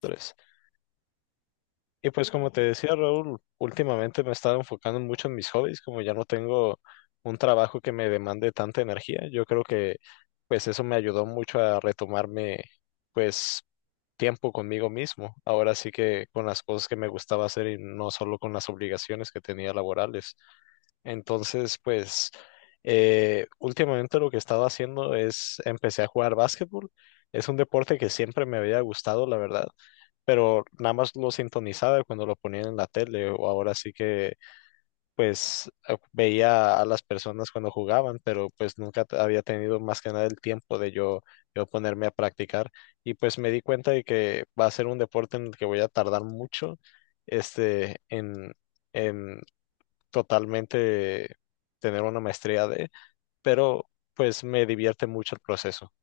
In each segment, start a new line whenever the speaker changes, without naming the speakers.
Tres. Y pues como te decía Raúl, últimamente me he estado enfocando mucho en mis hobbies, como ya no tengo un trabajo que me demande tanta energía, yo creo que pues eso me ayudó mucho a retomarme pues tiempo conmigo mismo, ahora sí que con las cosas que me gustaba hacer y no solo con las obligaciones que tenía laborales. Entonces pues últimamente lo que he estado haciendo es empecé a jugar básquetbol, es un deporte que siempre me había gustado, la verdad, pero nada más lo sintonizaba cuando lo ponían en la tele, o ahora sí que pues veía a las personas cuando jugaban, pero pues nunca había tenido más que nada el tiempo de yo ponerme a practicar y pues me di cuenta de que va a ser un deporte en el que voy a tardar mucho este en totalmente tener una maestría de, pero pues me divierte mucho el proceso.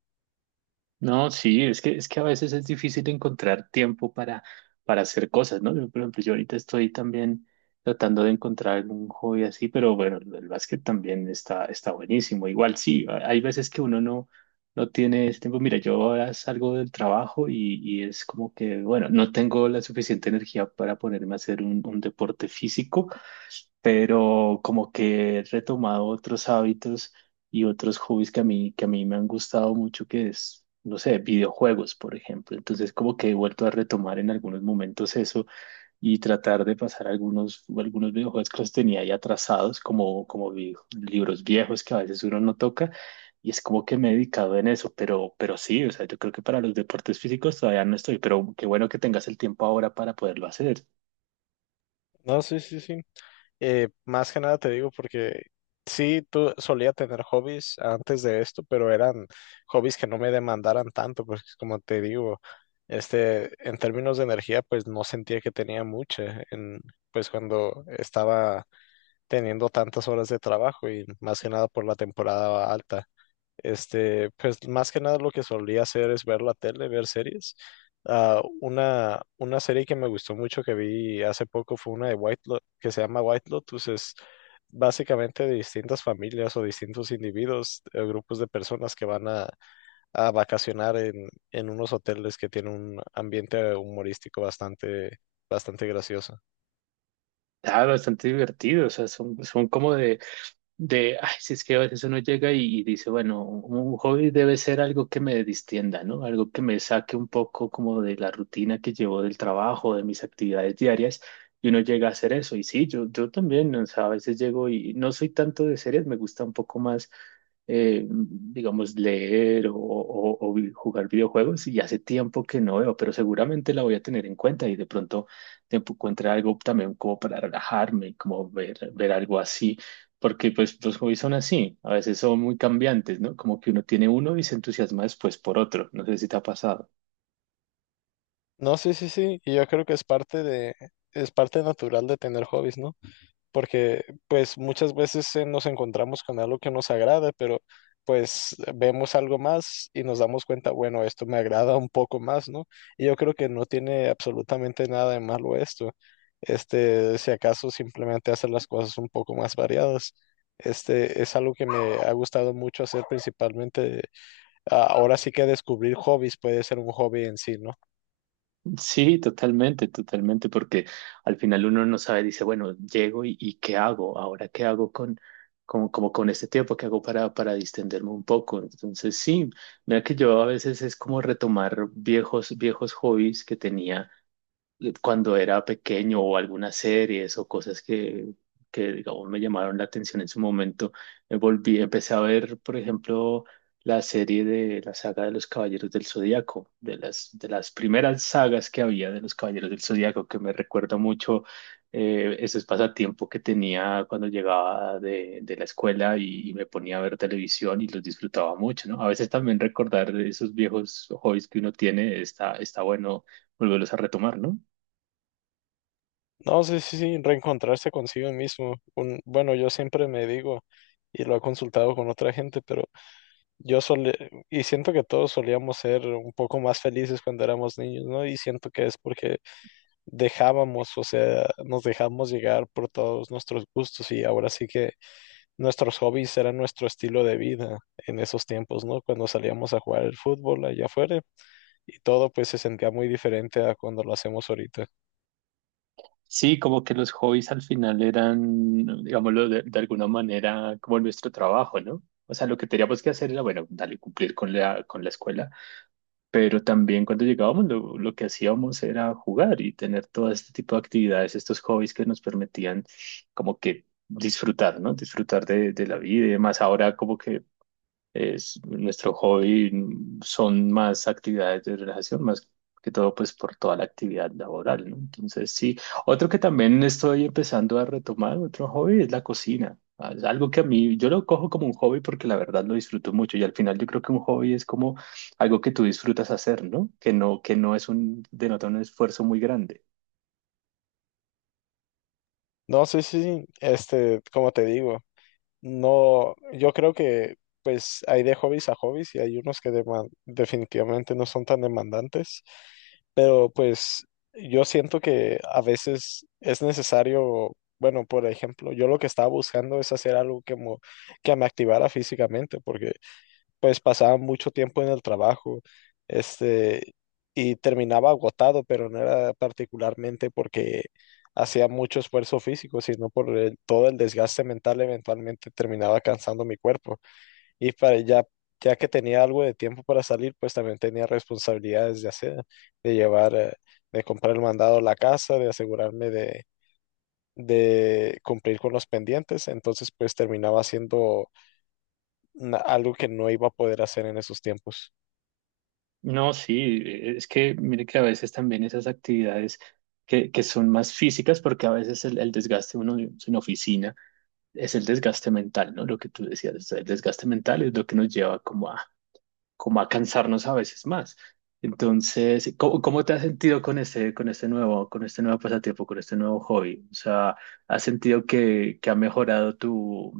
No, sí, es que a veces es difícil encontrar tiempo para hacer cosas, ¿no? Yo, por ejemplo, yo ahorita estoy también tratando de encontrar algún hobby así, pero bueno, el básquet también está buenísimo. Igual sí, hay veces que uno no tiene ese tiempo. Mira, yo ahora salgo del trabajo y es como que, bueno, no tengo la suficiente energía para ponerme a hacer un deporte físico, pero como que he retomado otros hábitos y otros hobbies que a mí me han gustado mucho, que es, no sé, videojuegos, por ejemplo. Entonces, como que he vuelto a retomar en algunos momentos eso y tratar de pasar algunos videojuegos que los tenía ahí atrasados, como libros viejos que a veces uno no toca. Y es como que me he dedicado en eso, pero sí, o sea, yo creo que para los deportes físicos todavía no estoy, pero qué bueno que tengas el tiempo ahora para poderlo hacer.
No, sí, sí, sí. Más que nada te digo porque sí, tú solía tener hobbies antes de esto, pero eran hobbies que no me demandaran tanto, porque como te digo, este, en términos de energía, pues no sentía que tenía mucha, en, pues cuando estaba teniendo tantas horas de trabajo y más que nada por la temporada alta. Este, pues más que nada lo que solía hacer es ver la tele, ver series. Ah, una serie que me gustó mucho que vi hace poco fue una de que se llama White Lotus. Es básicamente de distintas familias o distintos individuos, grupos de personas que van a vacacionar en unos hoteles que tienen un ambiente humorístico bastante, bastante gracioso.
Ah, bastante divertido, o sea, son como de ay, si es que a veces uno llega y dice, bueno, un hobby debe ser algo que me distienda, ¿no? Algo que me saque un poco como de la rutina que llevo del trabajo, de mis actividades diarias, y uno llega a hacer eso. Y sí, yo también, o sea, a veces llego y no soy tanto de series, me gusta un poco más, digamos, leer o jugar videojuegos, y hace tiempo que no veo, pero seguramente la voy a tener en cuenta y de pronto te encuentre algo también como para relajarme, como ver algo así porque pues los hobbies son así, a veces son muy cambiantes, ¿no? Como que uno tiene uno y se entusiasma después por otro, no sé si te ha pasado.
No, sí, sí, sí. Y yo creo que es parte de, es parte natural de tener hobbies, ¿no? Porque pues muchas veces nos encontramos con algo que nos agrada, pero pues vemos algo más y nos damos cuenta, bueno, esto me agrada un poco más, ¿no? Y yo creo que no tiene absolutamente nada de malo esto. Este, si acaso simplemente hacer las cosas un poco más variadas. Este es algo que me ha gustado mucho hacer principalmente. Ahora sí que descubrir hobbies puede ser un hobby en sí, ¿no?
Sí, totalmente, totalmente, porque al final uno no sabe, dice, bueno, llego y ¿qué hago? Ahora, ¿qué hago con como con este tiempo? ¿Qué hago para distenderme un poco? Entonces, sí, mira que yo a veces es como retomar viejos hobbies que tenía cuando era pequeño o algunas series o cosas que digamos me llamaron la atención en su momento, empecé a ver, por ejemplo, la serie de la saga de los Caballeros del Zodíaco, de de las primeras sagas que había de los Caballeros del Zodíaco, que me recuerda mucho esos pasatiempos que tenía cuando llegaba de la escuela y me ponía a ver televisión y los disfrutaba mucho, ¿no? A veces también recordar esos viejos hobbies que uno tiene está bueno volverlos a retomar, ¿no?
No, sí, sí, sí, reencontrarse consigo mismo. Un, bueno, yo siempre me digo, y lo he consultado con otra gente, pero yo solía, y siento que todos solíamos ser un poco más felices cuando éramos niños, ¿no? Y siento que es porque dejábamos, o sea, nos dejamos llegar por todos nuestros gustos y ahora sí que nuestros hobbies eran nuestro estilo de vida en esos tiempos, ¿no? Cuando salíamos a jugar el fútbol allá afuera y todo pues se sentía muy diferente a cuando lo hacemos ahorita.
Sí, como que los hobbies al final eran, digámoslo, de alguna manera como nuestro trabajo, ¿no? O sea, lo que teníamos que hacer era, bueno, dale, cumplir con con la escuela, pero también cuando llegábamos lo que hacíamos era jugar y tener todo este tipo de actividades, estos hobbies que nos permitían como que disfrutar, ¿no? Disfrutar de la vida y demás. Ahora como que es, nuestro hobby son más actividades de relajación, más que todo pues por toda la actividad laboral, ¿no? Entonces sí, otro que también estoy empezando a retomar, otro hobby es la cocina. Ah, es algo que a mí, yo lo cojo como un hobby porque la verdad lo disfruto mucho y al final yo creo que un hobby es como algo que tú disfrutas hacer, ¿no? Que no es un, denota un esfuerzo muy grande.
No, sí, sí, este, como te digo. No, yo creo que pues hay de hobbies a hobbies y hay unos que definitivamente no son tan demandantes, pero pues yo siento que a veces es necesario, bueno, por ejemplo, yo lo que estaba buscando es hacer algo que, que me activara físicamente, porque pues pasaba mucho tiempo en el trabajo, este, y terminaba agotado, pero no era particularmente porque hacía mucho esfuerzo físico, sino todo el desgaste mental eventualmente terminaba cansando mi cuerpo. Y para ya, ya que tenía algo de tiempo para salir, pues también tenía responsabilidades de hacer, de llevar, de comprar el mandado a la casa, de asegurarme de cumplir con los pendientes, entonces pues terminaba haciendo algo que no iba a poder hacer en esos tiempos.
No, sí, es que mire que a veces también esas actividades que son más físicas porque a veces el desgaste uno en oficina es el desgaste mental, ¿no? Lo que tú decías, o sea, el desgaste mental es lo que nos lleva como a cansarnos a veces más. Entonces, ¿cómo te has sentido con este nuevo pasatiempo, con este nuevo hobby? O sea, ¿has sentido que ha mejorado tu,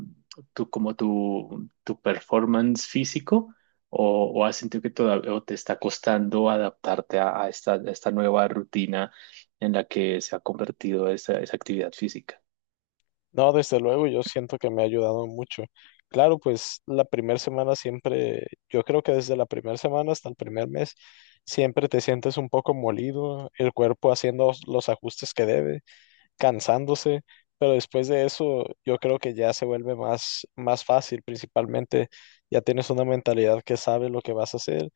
tu, como tu, tu performance físico? O has sentido que todavía o te está costando adaptarte a esta nueva rutina en la que se ha convertido esa actividad física?
No, desde luego, yo siento que me ha ayudado mucho. Claro, pues la primera semana siempre, yo creo que desde la primera semana hasta el primer mes, siempre te sientes un poco molido, el cuerpo haciendo los ajustes que debe, cansándose, pero después de eso, yo creo que ya se vuelve más, más fácil, principalmente ya tienes una mentalidad que sabe lo que vas a hacer,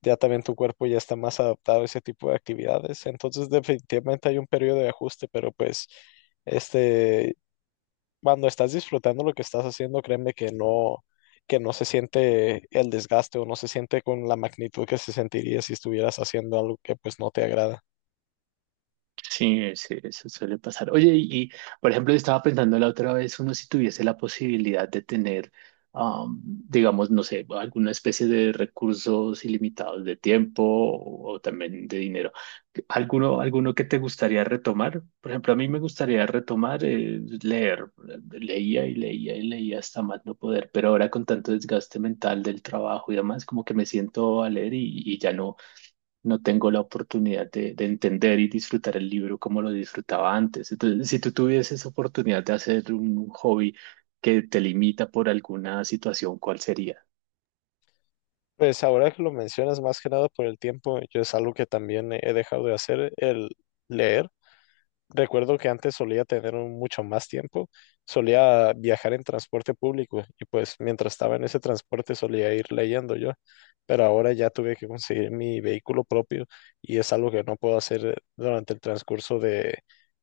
ya también tu cuerpo ya está más adaptado a ese tipo de actividades, entonces definitivamente hay un periodo de ajuste, pero pues... Este, cuando estás disfrutando lo que estás haciendo, créeme que no se siente el desgaste o no se siente con la magnitud que se sentiría si estuvieras haciendo algo que pues no te agrada.
Sí, sí, eso suele pasar. Oye, por ejemplo, yo estaba pensando la otra vez, uno si tuviese la posibilidad de tener, digamos, no sé, alguna especie de recursos ilimitados de tiempo o también de dinero, ¿alguno que te gustaría retomar? Por ejemplo, a mí me gustaría retomar leer. Leía y leía y leía hasta más no poder, pero ahora con tanto desgaste mental del trabajo y demás, como que me siento a leer y no tengo la oportunidad de entender y disfrutar el libro como lo disfrutaba antes. Entonces, si tú tuvieses oportunidad de hacer un hobby que te limita por alguna situación, ¿cuál sería?
Pues ahora que lo mencionas más que nada por el tiempo, yo es algo que también he dejado de hacer, el leer. Recuerdo que antes solía tener mucho más tiempo, solía viajar en transporte público y pues mientras estaba en ese transporte solía ir leyendo yo, pero ahora ya tuve que conseguir mi vehículo propio y es algo que no puedo hacer durante el transcurso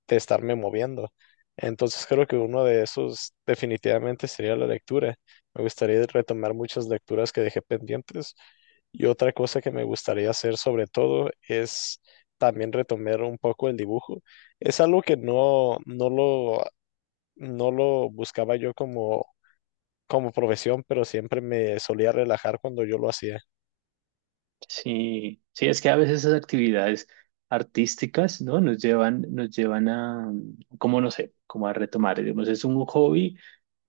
de estarme moviendo. Entonces creo que uno de esos definitivamente sería la lectura. Me gustaría retomar muchas lecturas que dejé pendientes. Y otra cosa que me gustaría hacer sobre todo es también retomar un poco el dibujo. Es algo que no, no lo buscaba yo como, como profesión, pero siempre me solía relajar cuando yo lo hacía.
Sí, sí, es que a veces esas actividades artísticas, ¿no? Nos llevan a, como no sé, como a retomar, digamos, es un hobby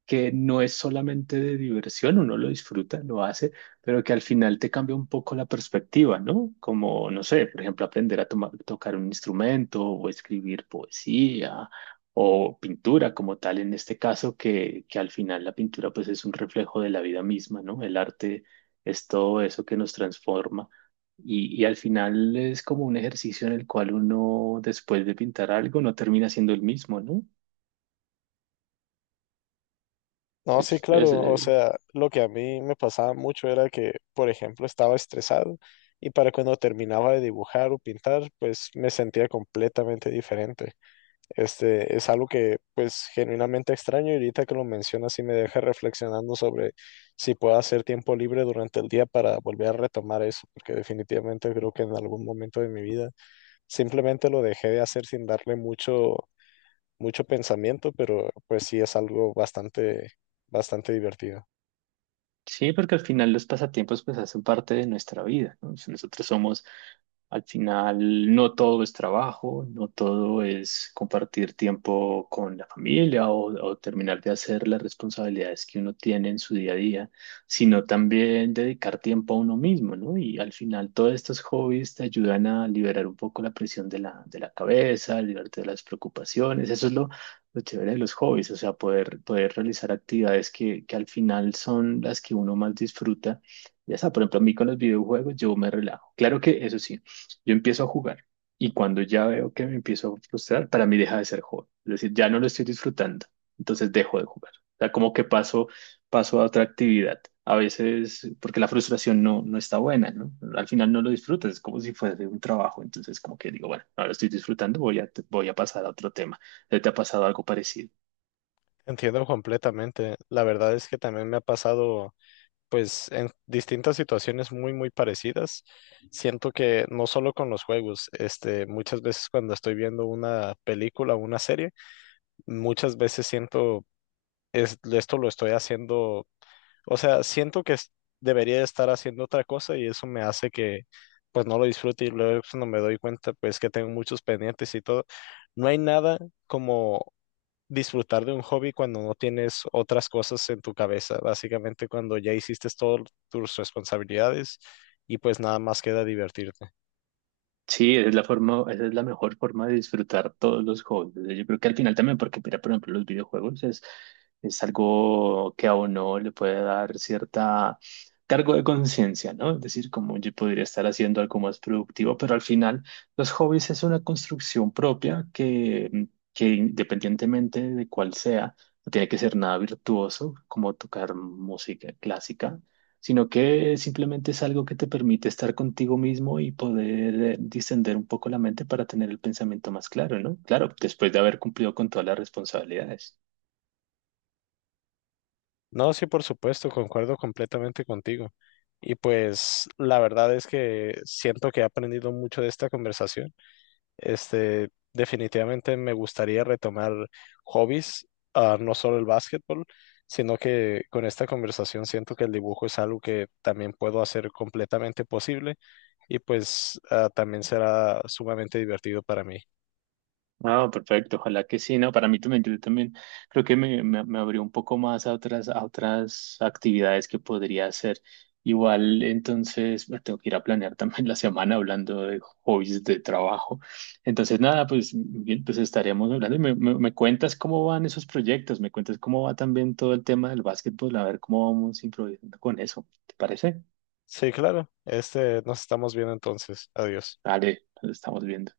que no es solamente de diversión, uno lo disfruta, lo hace, pero que al final te cambia un poco la perspectiva, ¿no? Como, no sé, por ejemplo, aprender a tocar un instrumento o escribir poesía o pintura como tal, en este caso, que al final la pintura pues es un reflejo de la vida misma, ¿no? El arte es todo eso que nos transforma. Y al final es como un ejercicio en el cual uno, después de pintar algo, no termina siendo el mismo, ¿no?
No, sí,
Es, es-
claro. O
eh,
sea, lo que a mí me pasaba mucho era que, por ejemplo, estaba estresado y para cuando terminaba de dibujar o pintar, pues me sentía completamente diferente. Este, es algo que pues genuinamente extraño y ahorita que lo mencionas sí me deja reflexionando sobre si puedo hacer tiempo libre durante el día para volver a retomar eso, porque definitivamente creo que en algún momento de mi vida simplemente lo dejé de hacer sin darle mucho, mucho pensamiento, pero pues sí es algo bastante, bastante divertido.
Sí, porque al final los pasatiempos pues hacen parte de nuestra vida, ¿no? Si nosotros somos al final, no todo es trabajo, no todo es compartir tiempo con la familia o terminar de hacer las responsabilidades que uno tiene en su día a día, sino también dedicar tiempo a uno mismo, ¿no? Y al final, todos estos hobbies te ayudan a liberar un poco la presión de de la cabeza, liberarte de las preocupaciones. Eso es lo chévere de los hobbies, o sea, poder realizar actividades que al final son las que uno más disfruta. Ya está, por ejemplo, a mí con los videojuegos yo me relajo. Claro que eso sí. Yo empiezo a jugar y cuando ya veo que me empiezo a frustrar, para mí deja de ser juego. Es decir, ya no lo estoy disfrutando, entonces dejo de jugar. O sea, como que paso a otra actividad. A veces, porque la frustración no está buena, ¿no? Al final no lo disfrutas, es como si fuese un trabajo. Entonces, como que digo, bueno, ahora estoy disfrutando, voy a pasar a otro tema. ¿Te ha pasado algo parecido?
Entiendo completamente. La verdad es que también me ha pasado pues en distintas situaciones muy, muy parecidas. Siento que no solo con los juegos, este, muchas veces cuando estoy viendo una película o una serie, muchas veces siento, esto lo estoy haciendo, o sea, siento que debería estar haciendo otra cosa y eso me hace que pues no lo disfrute y luego cuando me doy cuenta pues que tengo muchos pendientes y todo. No hay nada como disfrutar de un hobby cuando no tienes otras cosas en tu cabeza, básicamente cuando ya hiciste todas tus responsabilidades y pues nada más queda divertirte.
Sí, esa es la forma, esa es la mejor forma de disfrutar todos los juegos. O sea, yo creo que al final también, porque mira, por ejemplo, los videojuegos es algo que a uno le puede dar cierta cargo de conciencia, ¿no? Es decir, como yo podría estar haciendo algo más productivo, pero al final los hobbies es una construcción propia que, que independientemente de cuál sea, no tiene que ser nada virtuoso, como tocar música clásica sino que simplemente es algo que te permite estar contigo mismo y poder distender un poco la mente para tener el pensamiento más claro, ¿no? Claro, después de haber cumplido con todas las responsabilidades.
No, sí, por supuesto, concuerdo completamente contigo. Y pues la verdad es que siento que he aprendido mucho de esta conversación. Este, definitivamente me gustaría retomar hobbies, no solo el básquetbol, sino que con esta conversación siento que el dibujo es algo que también puedo hacer completamente posible y pues también será sumamente divertido para mí.
Ah, perfecto, ojalá que sí, ¿no? Para mí también, yo también creo que me abrió un poco más a a otras actividades que podría hacer. Igual, entonces, me tengo que ir a planear también la semana hablando de hobbies de trabajo. Entonces, nada, pues, bien, pues estaremos hablando y me cuentas cómo van esos proyectos, me cuentas cómo va también todo el tema del básquetbol, a ver cómo vamos improvisando con eso. ¿Te parece?
Sí, claro. Este, nos estamos viendo entonces. Adiós.
Vale, nos estamos viendo.